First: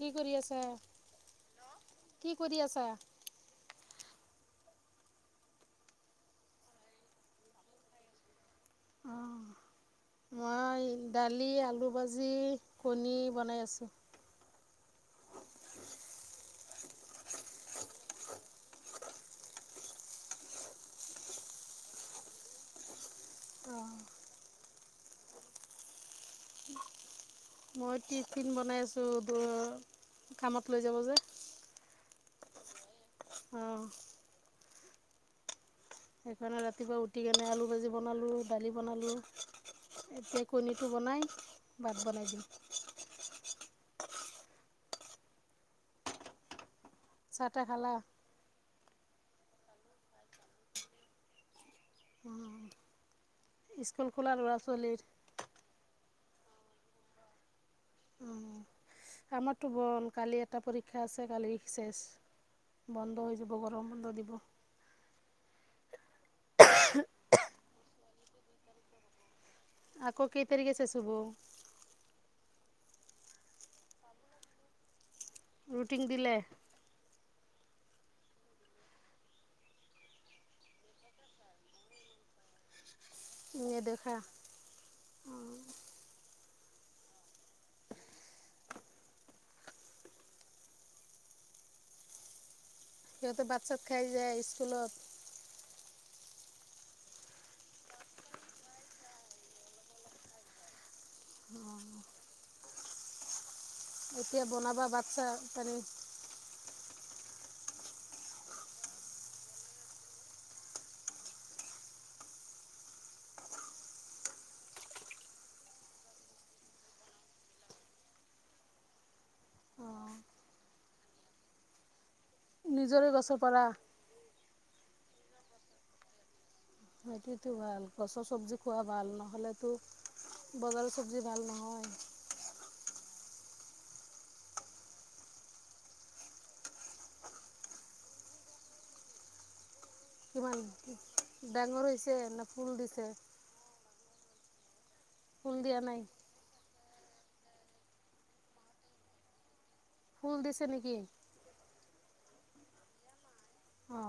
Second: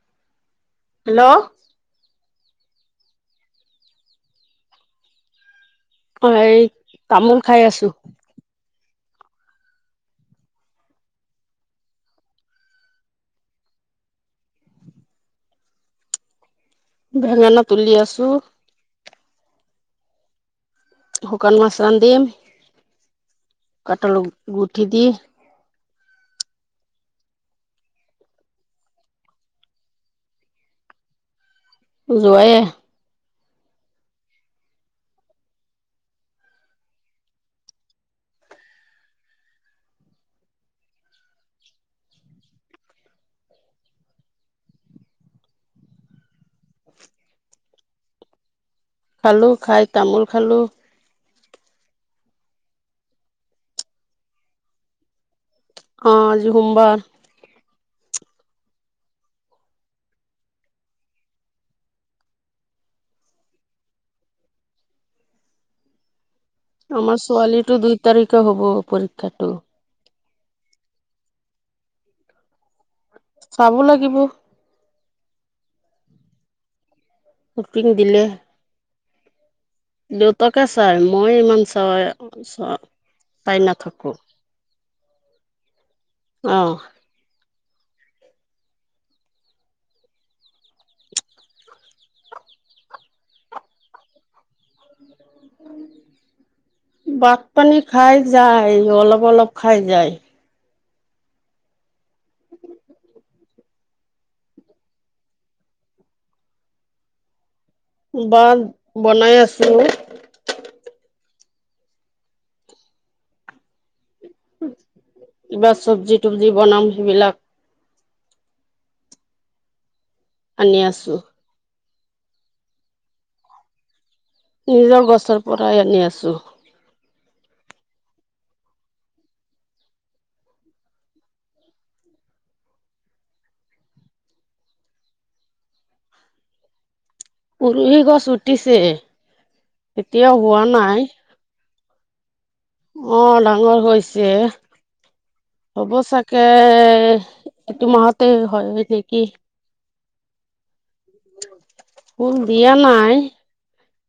কি কৰি আছে? হেল্ল' কি কৰি আছা? অ' হেই তামোল খাই আছো। অঁ মই দালি আলু ভাজি কণী বনাই আছো। [unintelligible] বেঙেনা তুলি আছো। শুকান মাছ ৰান্ধিম কঠাল গুটি দিম। মই টিফিন বনাই আছোঁ কামত লৈ যাব যে। যোৱাইয়ে? অ'। মানে ৰাতিপুৱা উঠিকিনে আলু ভাজি বনালোঁ দালি বনালোঁ এতিয়া কণীটো বনাই ভাত বনাই দিম। চাহ টাহ খালা? খালো খাই তামোল খালো। অ স্কুল খোলা ল'ৰা ছোৱলীৰ? অঁ আজি সোমবাৰ। উ আমাৰটো গ'ল কালি এটা পৰীক্ষা আছে কালি শেষ। বন্ধ হৈ যাব গৰম বন্ধ দিব। আমাৰ ছোৱালীৰটো দুই তাৰিখে হব পৰীক্ষাটো। আকৌ কেই তাৰিখে শেষ হ'ব? চাব লাগিব। ৰুটিন দিলে? ৰুটিন দিলে। দেউতাকে চাই মই ইমান চা চ ইেই দেখা অ [unintelligible] অঁ। সিহঁতে ভাত চাত খাই যায় স্কুলত? ভাত পানী খাই যায় অলপ অলপ খাই যায়। অ [unintelligible] [inaudible] এতিয়া বনাব বাচ্ছা পানি বান বনাই আছো। কিবা চব্জি তব্জি বনাম সেইবিলাক। অঁ আনি আছো। নিজৰে গছ পৰা? নিজৰ গছৰ পৰাই আনি আছো। সেইটোৱেতো ভাল গছৰ চব্জি খোৱা ভাল নহ'লেতো বজাৰ চবজি ভাল নহয়। উৰহি গছ উঠিছে, এতিয়া হোৱা নাই। ছে ন? অ ডাঙৰ হৈছে, ফুল দিয়া হব নাই চাগে! এটো মাহতে হয় নেকি! ফুল দিছে নেকি? ফুল দিয়া নাই। অ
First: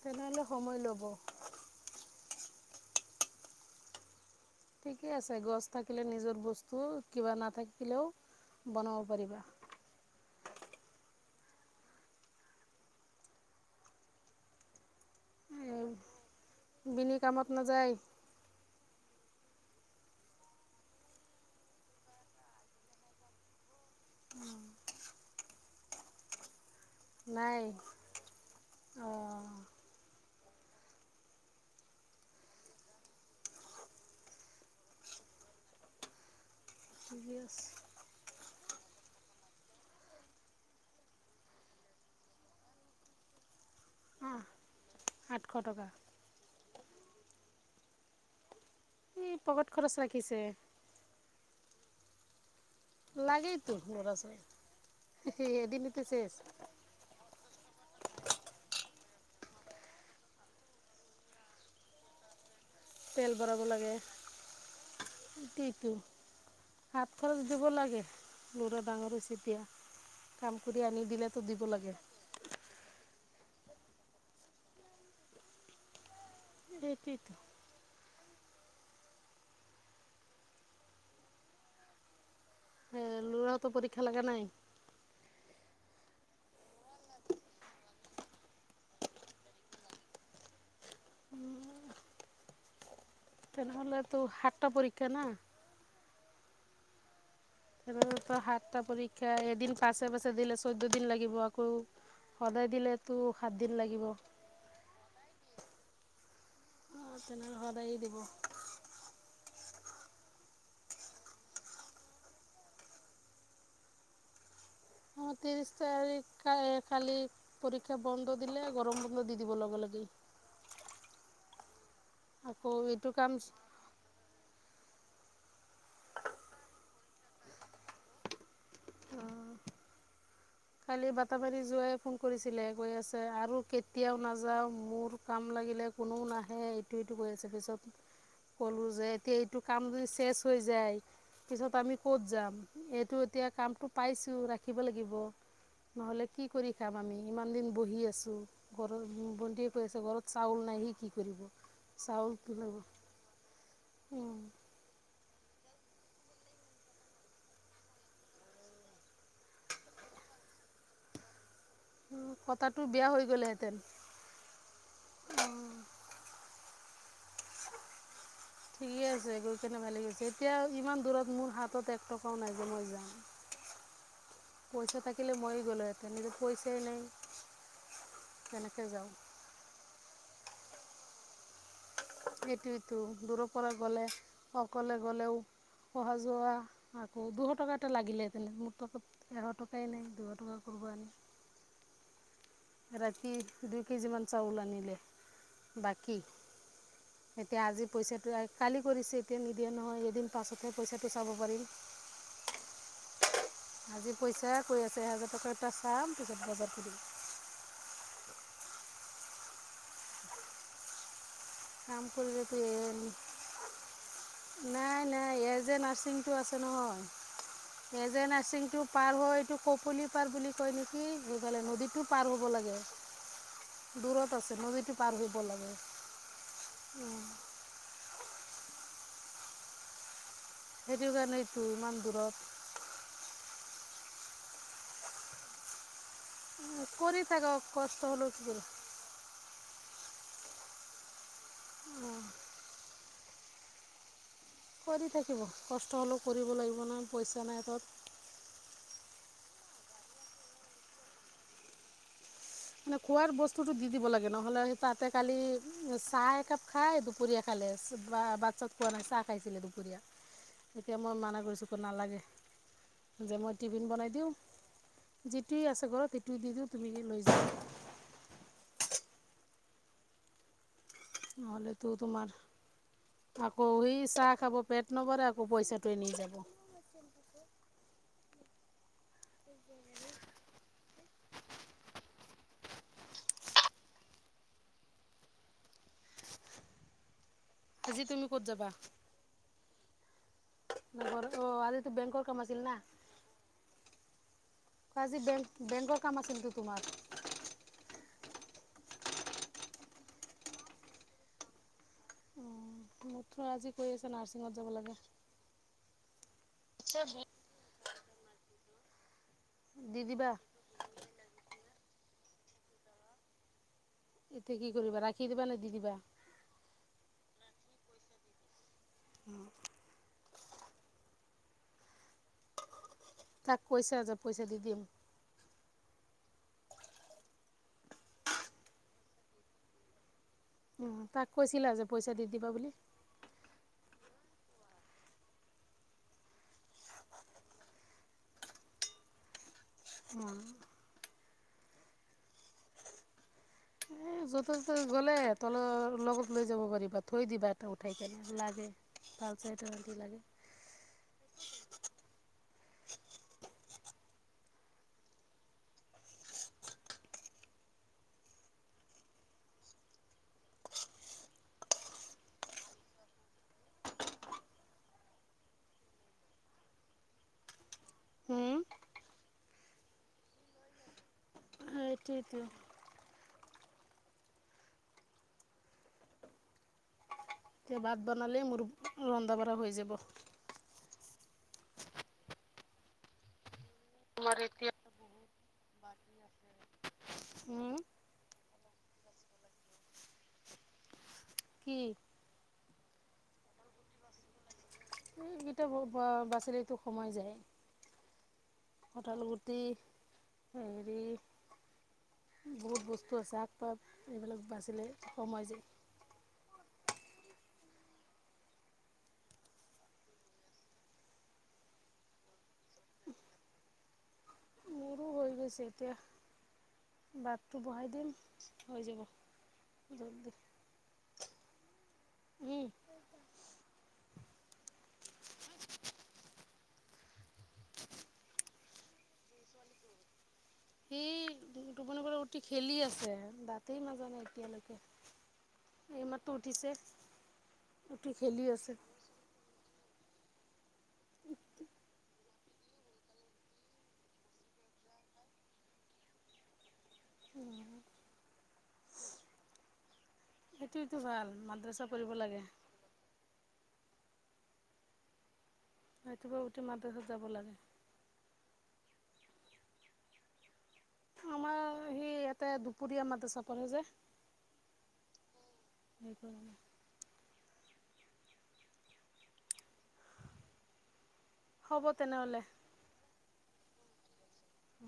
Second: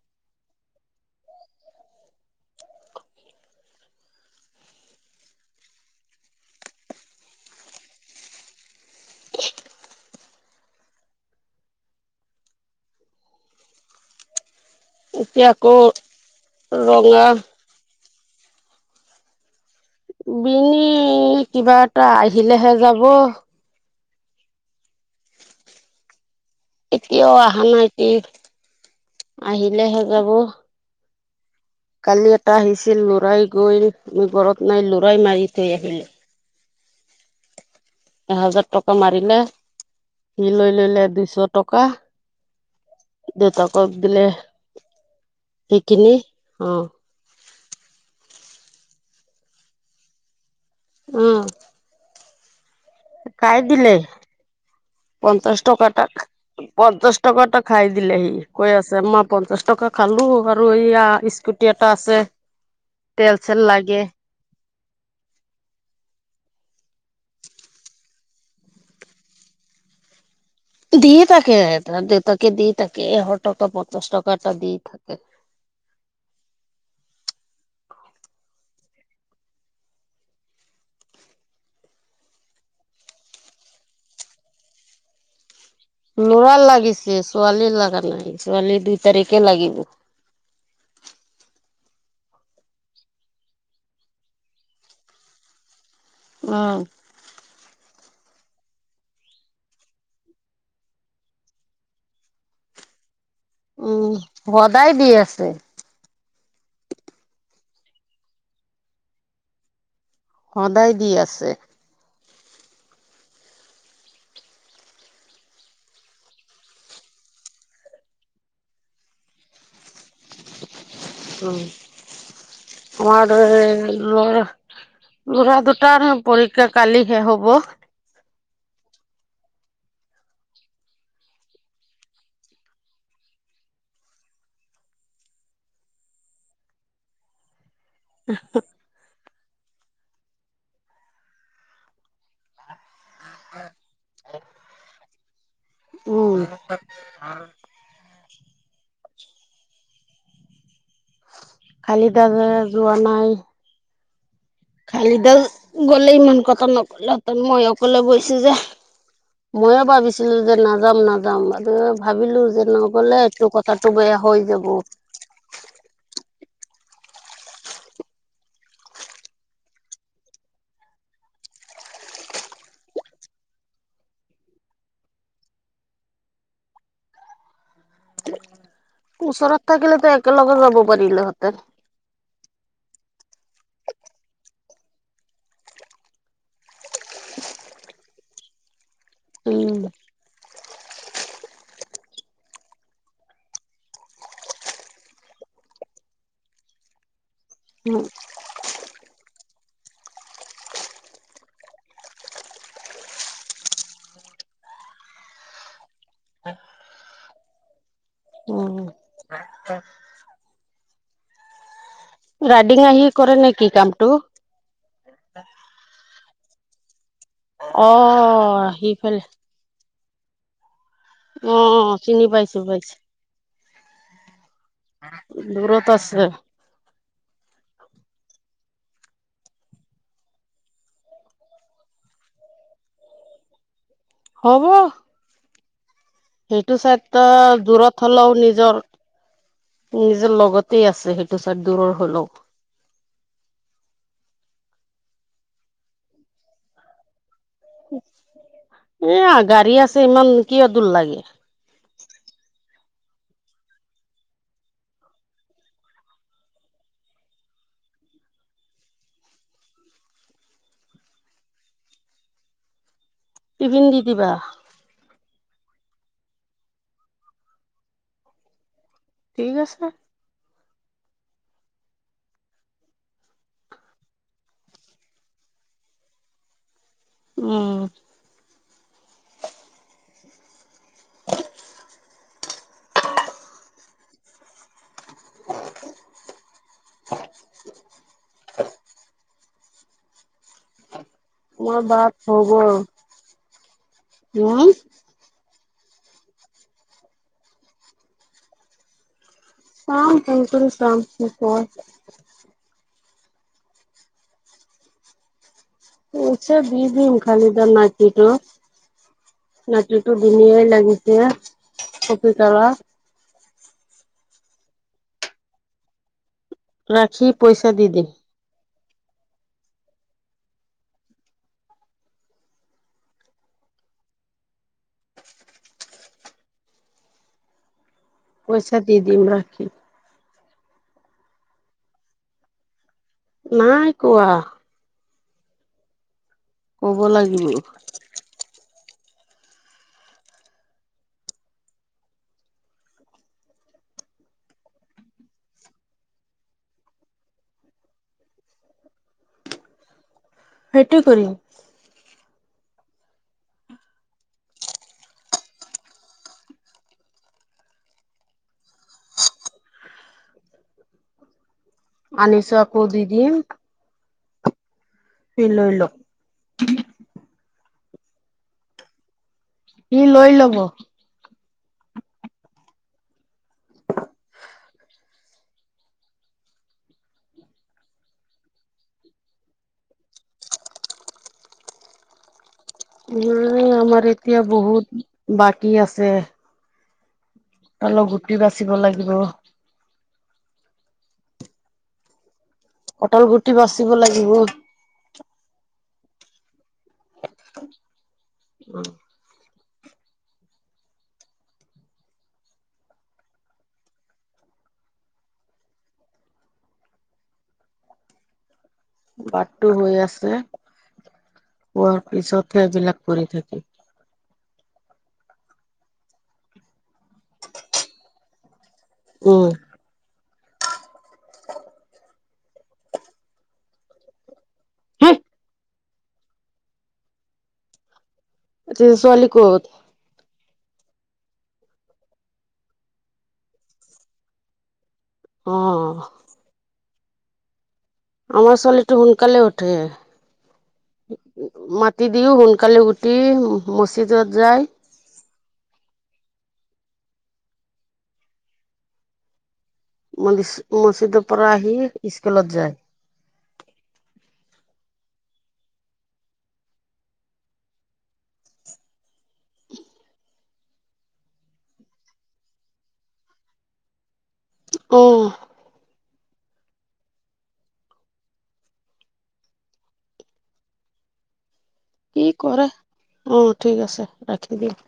তেনেহলে সময় লব। ঠিকে আছে গছ থাকিলে নিজৰ বস্তু কিবা নাথাকিলেও বনাব পাৰিবা। এতিয়া আকৌ এই বিনি ৰঙা কামত নাযায় বিনি‌ কিবা এটা আহিলেহে যাব। এতিয়াও অহা নাই অঁ আহিলেহে যাব। কালি এটা আহিছিল লৰাই গৈ আমি ঘৰত নাই লৰাই মাৰি থৈ আহিলে। [unintelligible] হাজাৰ টকা মাৰিলে, সি লৈ ললে দুইশ টকা। দেউতাকক দিলে অঁ আঠশ টকা কিনি উম। এই পকেত খৰচ ৰাখিছে। উহ। লাগেইতো ল'ৰা ছোৱালী। পঞ্চাশ টকা এদিনতে তাক চেছ পঞ্চাশ টকা টা খাই দিলে সি কৈ আছে মা পঞ্চাশ টকা খালো আৰু এইয়া স্কুটি এটা আছে তেল চেল লাগে। ইটো - ইটো। হাত খৰচ দিব লাগে ল'ৰা ডাঙৰ হৈ এতিয়া। কাম কৰি আনি দিয়ে দিলেতো থাকে দিব লাগে তাহাৰ দেউতাকে দি থাকে হ টকা পঞ্চাছ টকা এটা দি থাকে। এইটোৱেটো। হে ল'ৰাওতো পৰীক্ষা লাগা নাই? ল'ৰাৰ লাগিছে ছোৱালীৰ লাগা নাই ছোৱালী দুই তাৰিখে লাগিব। [inaudible] তেনেহলেটো সাতটা পৰীক্ষা না? [unintelligible] তেনেহলেটো সাতটা পৰীক্ষা এদিন পাছে- পাছে দিলে চৈধ্য দিন লাগিব আকৌ সদায় দিলে উম, সদায় দি আছে। অ, তেনেহলে সদায়েই দিব। সদায় দি আছে। অ, ত্ৰিছ তাৰিখ কায়ে কালি পৰীক্ষা বন্ধ দিলে গৰম বন্ধ দি দিব লগে-লগে। দি [unintelligible] উম, আমাৰ কাম দৰে সেই ল'ৰা ল'ৰা দুটাৰ পৰীক্ষা কালি শেষ হ'ব। কালি বাটাবাৰী যোৱায়ে ফোন কৰিছিলে কৈ আছে আৰু কেতিয়াও নাযাও মোৰ কাম না লাগিলে কোনো নাহে এইটো এইটো কৈ আছে পিছত ক'লো যে এতিয়া এইটো কাম যদি শেচ হৈ যায় পিছত আমি ক'ত যাম এইটো এতিয়া কামটো পাইছো ৰাখিব লাগিব নহ'লে উম কি কৰি খাম আমি ইমান দিন বহি আছো ঘৰৰ [unintelligible] আছে ঘৰত চাউল নাই সি কি কৰিব কালি তাৰমানে যোৱা নাই উম কালি দাল গ'লে ইমান কথা নকলেহঁতেন মই অকলে গৈছোঁ যে ময়ো ভাবিছিলো যে নাযাম নাযাম বাল ভাবিলোঁ যে কথাটো বেয়া নগ'লে হৈ এইটো গ'লেহেঁতেন কথাটো বেয়া হৈ যাব ঠিকে আছে গৈ কেনে ভালে কৰিছে এতিয়া ইমান দূৰত মোৰ হাতত এক টকাও নাই যে মই যাম পইচা থাকিলে মই গলোঁ ইয়াতে নিজৰ পইচাই নাই কেনেকৈ যাওঁ ওচৰত থাকিলেতো একেলগে যাব পাৰিলেহেঁতেন এইটো ইটো দূৰৰ পৰা গ'লে অকলে গ'লেও অহা যোৱা আকৌ দুশ টকা এটা লাগিলেহেঁতেনে ট এশ উম টকাই নাই দুশ টকা কৰিব আনি ৰাতি দুই কেজি মান চাউল আনিলে বাকী এতিয়া আজি উম পইচাটো কালি কৰিছে এতিয়া নিদিয়ে নহয় এদিন পাছতহে পইচাটো চাব পাৰিম [inaudible] আজি পইচা কৈ আছে এহেজাৰ টকা এটা চাম পিছত বজাৰ কৰিম। উম। কাম কৰিবলে তো ৰাইডিং আহি নাই কৰে নেকি কামটো নাই এজ এ নাৰছিং এইটো আছে অ নহয় এজেন নাৰ্ছিং টো পাৰ সিফালে হৈ এইটো ককলি পাৰ্ক বুলি কয় কি গৈ অ পালে অ নদীটো চিনি পাৰ হ'ব পাইছো লাগে পাইছো দূৰত আছে নদীটো পাৰ কৰিব লাগে দূৰত আছে [unintelligible] সেইটো কাৰণেইটো ইমান দূৰত হ'ব। সেইটো ছাইড কৰি ত থাকক কষ্ট দূৰত হ'লেও কি কৰিব নিজৰ নিজৰ লগতে আছে সেইটো চাইড দূৰৰ হ'লেও কৰি থাকিব কষ্ট হ'লেও কৰিব লাগিব নহয় পইচা নাই হাতত। এইয়া গাড়ী আছে ইমান কিয় দূৰ লাগে মানে খোৱাৰ বস্তুটো দি দিব লাগে নহ'লে তাতে কালি চাহ একাপ খাই দুপৰীয়া খালে। বা ভাত চাত খোৱা নাই চাহ খাইছিলে দুপৰীয়া এতিয়া মই মানা কৰিছোঁ একো নালাগে যে মই টিফিন টিভিন দি বনাই দিওঁ দিবা যিটোৱে আছে ঘৰত সেইটোৱে দি দিওঁ তুমি [unintelligible] লৈ যাবা। ঠিক আছে। নহলেতো তোমাৰ আকৌ হেই চাহ খাব পেট নবৰে আকৌ পইচাটো এনেই যাব। উম, [unintelligible] [unintelligible] আজি তুমি ক'ত যাবা? অ মই আজি তো বেংকৰ কাম আছিল না নহয়। আজি বেংক বেংকৰ কাম আছিল নেকি তোমাৰ? চাম কংকুল চাম কি কয়। আজি কৈ আছে নাৰ্ছিঙত যাব লাগে। উচ দি দিম খালি এতিয়া মাটিতো। দি নাতিটো দিবা ধুনীয়াই লাগিছে, কফি কালাৰ। এতিয়া কি কৰিবা ৰাখি দিবা নে দি দিবা! ৰাখি পইচা দি দিম। অ তাক কৈছা যে পইচা দি দিম। পইচা দি দিম ৰাখি। উ তাক কৈছিলা যে পইচা দি দিবা বুলি। নাই কোৱ। কব লাগিব। উম। এ য'তে ত'তে গ'লে তল লগত লৈ যাব পাৰিবা থৈ দিবা এটা উঠাই কেনে লাগে। [unintelligible] লাগে সেটো কৰিম। আনিছ আকৌ দি দিম। সি লৈ লওক। হুম সি লৈ ল'ব। এইটোৱেটো। এতিয়া ভাত বনালে মোৰ ৰন্ধা বঢ়া হৈ যাব। নাই আমাৰ এতিয়া বহুত বাকী আছে। উম অলপ গুটি বাচিব লাগিব। কি? অটল গুঠি বাচিব লাগিব। এইকেইটা বাচিৰেতো সোমাই যায় কঠাৰ গু টি হেৰি বহুত বস্তু আছে আগ পাত এইবিলাক বাচিলে কমাই যে বাটটো হৈ আছে, হোৱাৰ পিছতহে এইবিলাক কৰি থাকি। মোৰো হৈ গৈছে এতিয়া বাদটো বহাই দিম হৈ যাব উম [unintelligible] উম হ এতিয়া ছোৱালী ক'ত সি টোপনি পৰা উতি খেলি আছে দাতেই নাজানাই এতিয়ালৈকে অ এইমাত্ৰ উঠিছে উঠি খেলি আমাৰ আছে ছোৱালীটো সোনকালে উঠে [inaudible] মাতি দিও সোনকালে উঠি মচিদত যায় [inaudible] নীয় ম-মজিদৰ পৰা আহি পঢ়িব লাগে স্কুলত যায়। হয়টো বাৰু গটেই মাদহত যাব লাগে। আমাৰ সেই ইয়াতে দুপৰীয়া মাদ্ৰাছা পঢ়ে যে অ'। [unintelligible] হ'ব কি তেনেহ'লে কৰে অ ঠিক আছে ৰাখি দিয়ম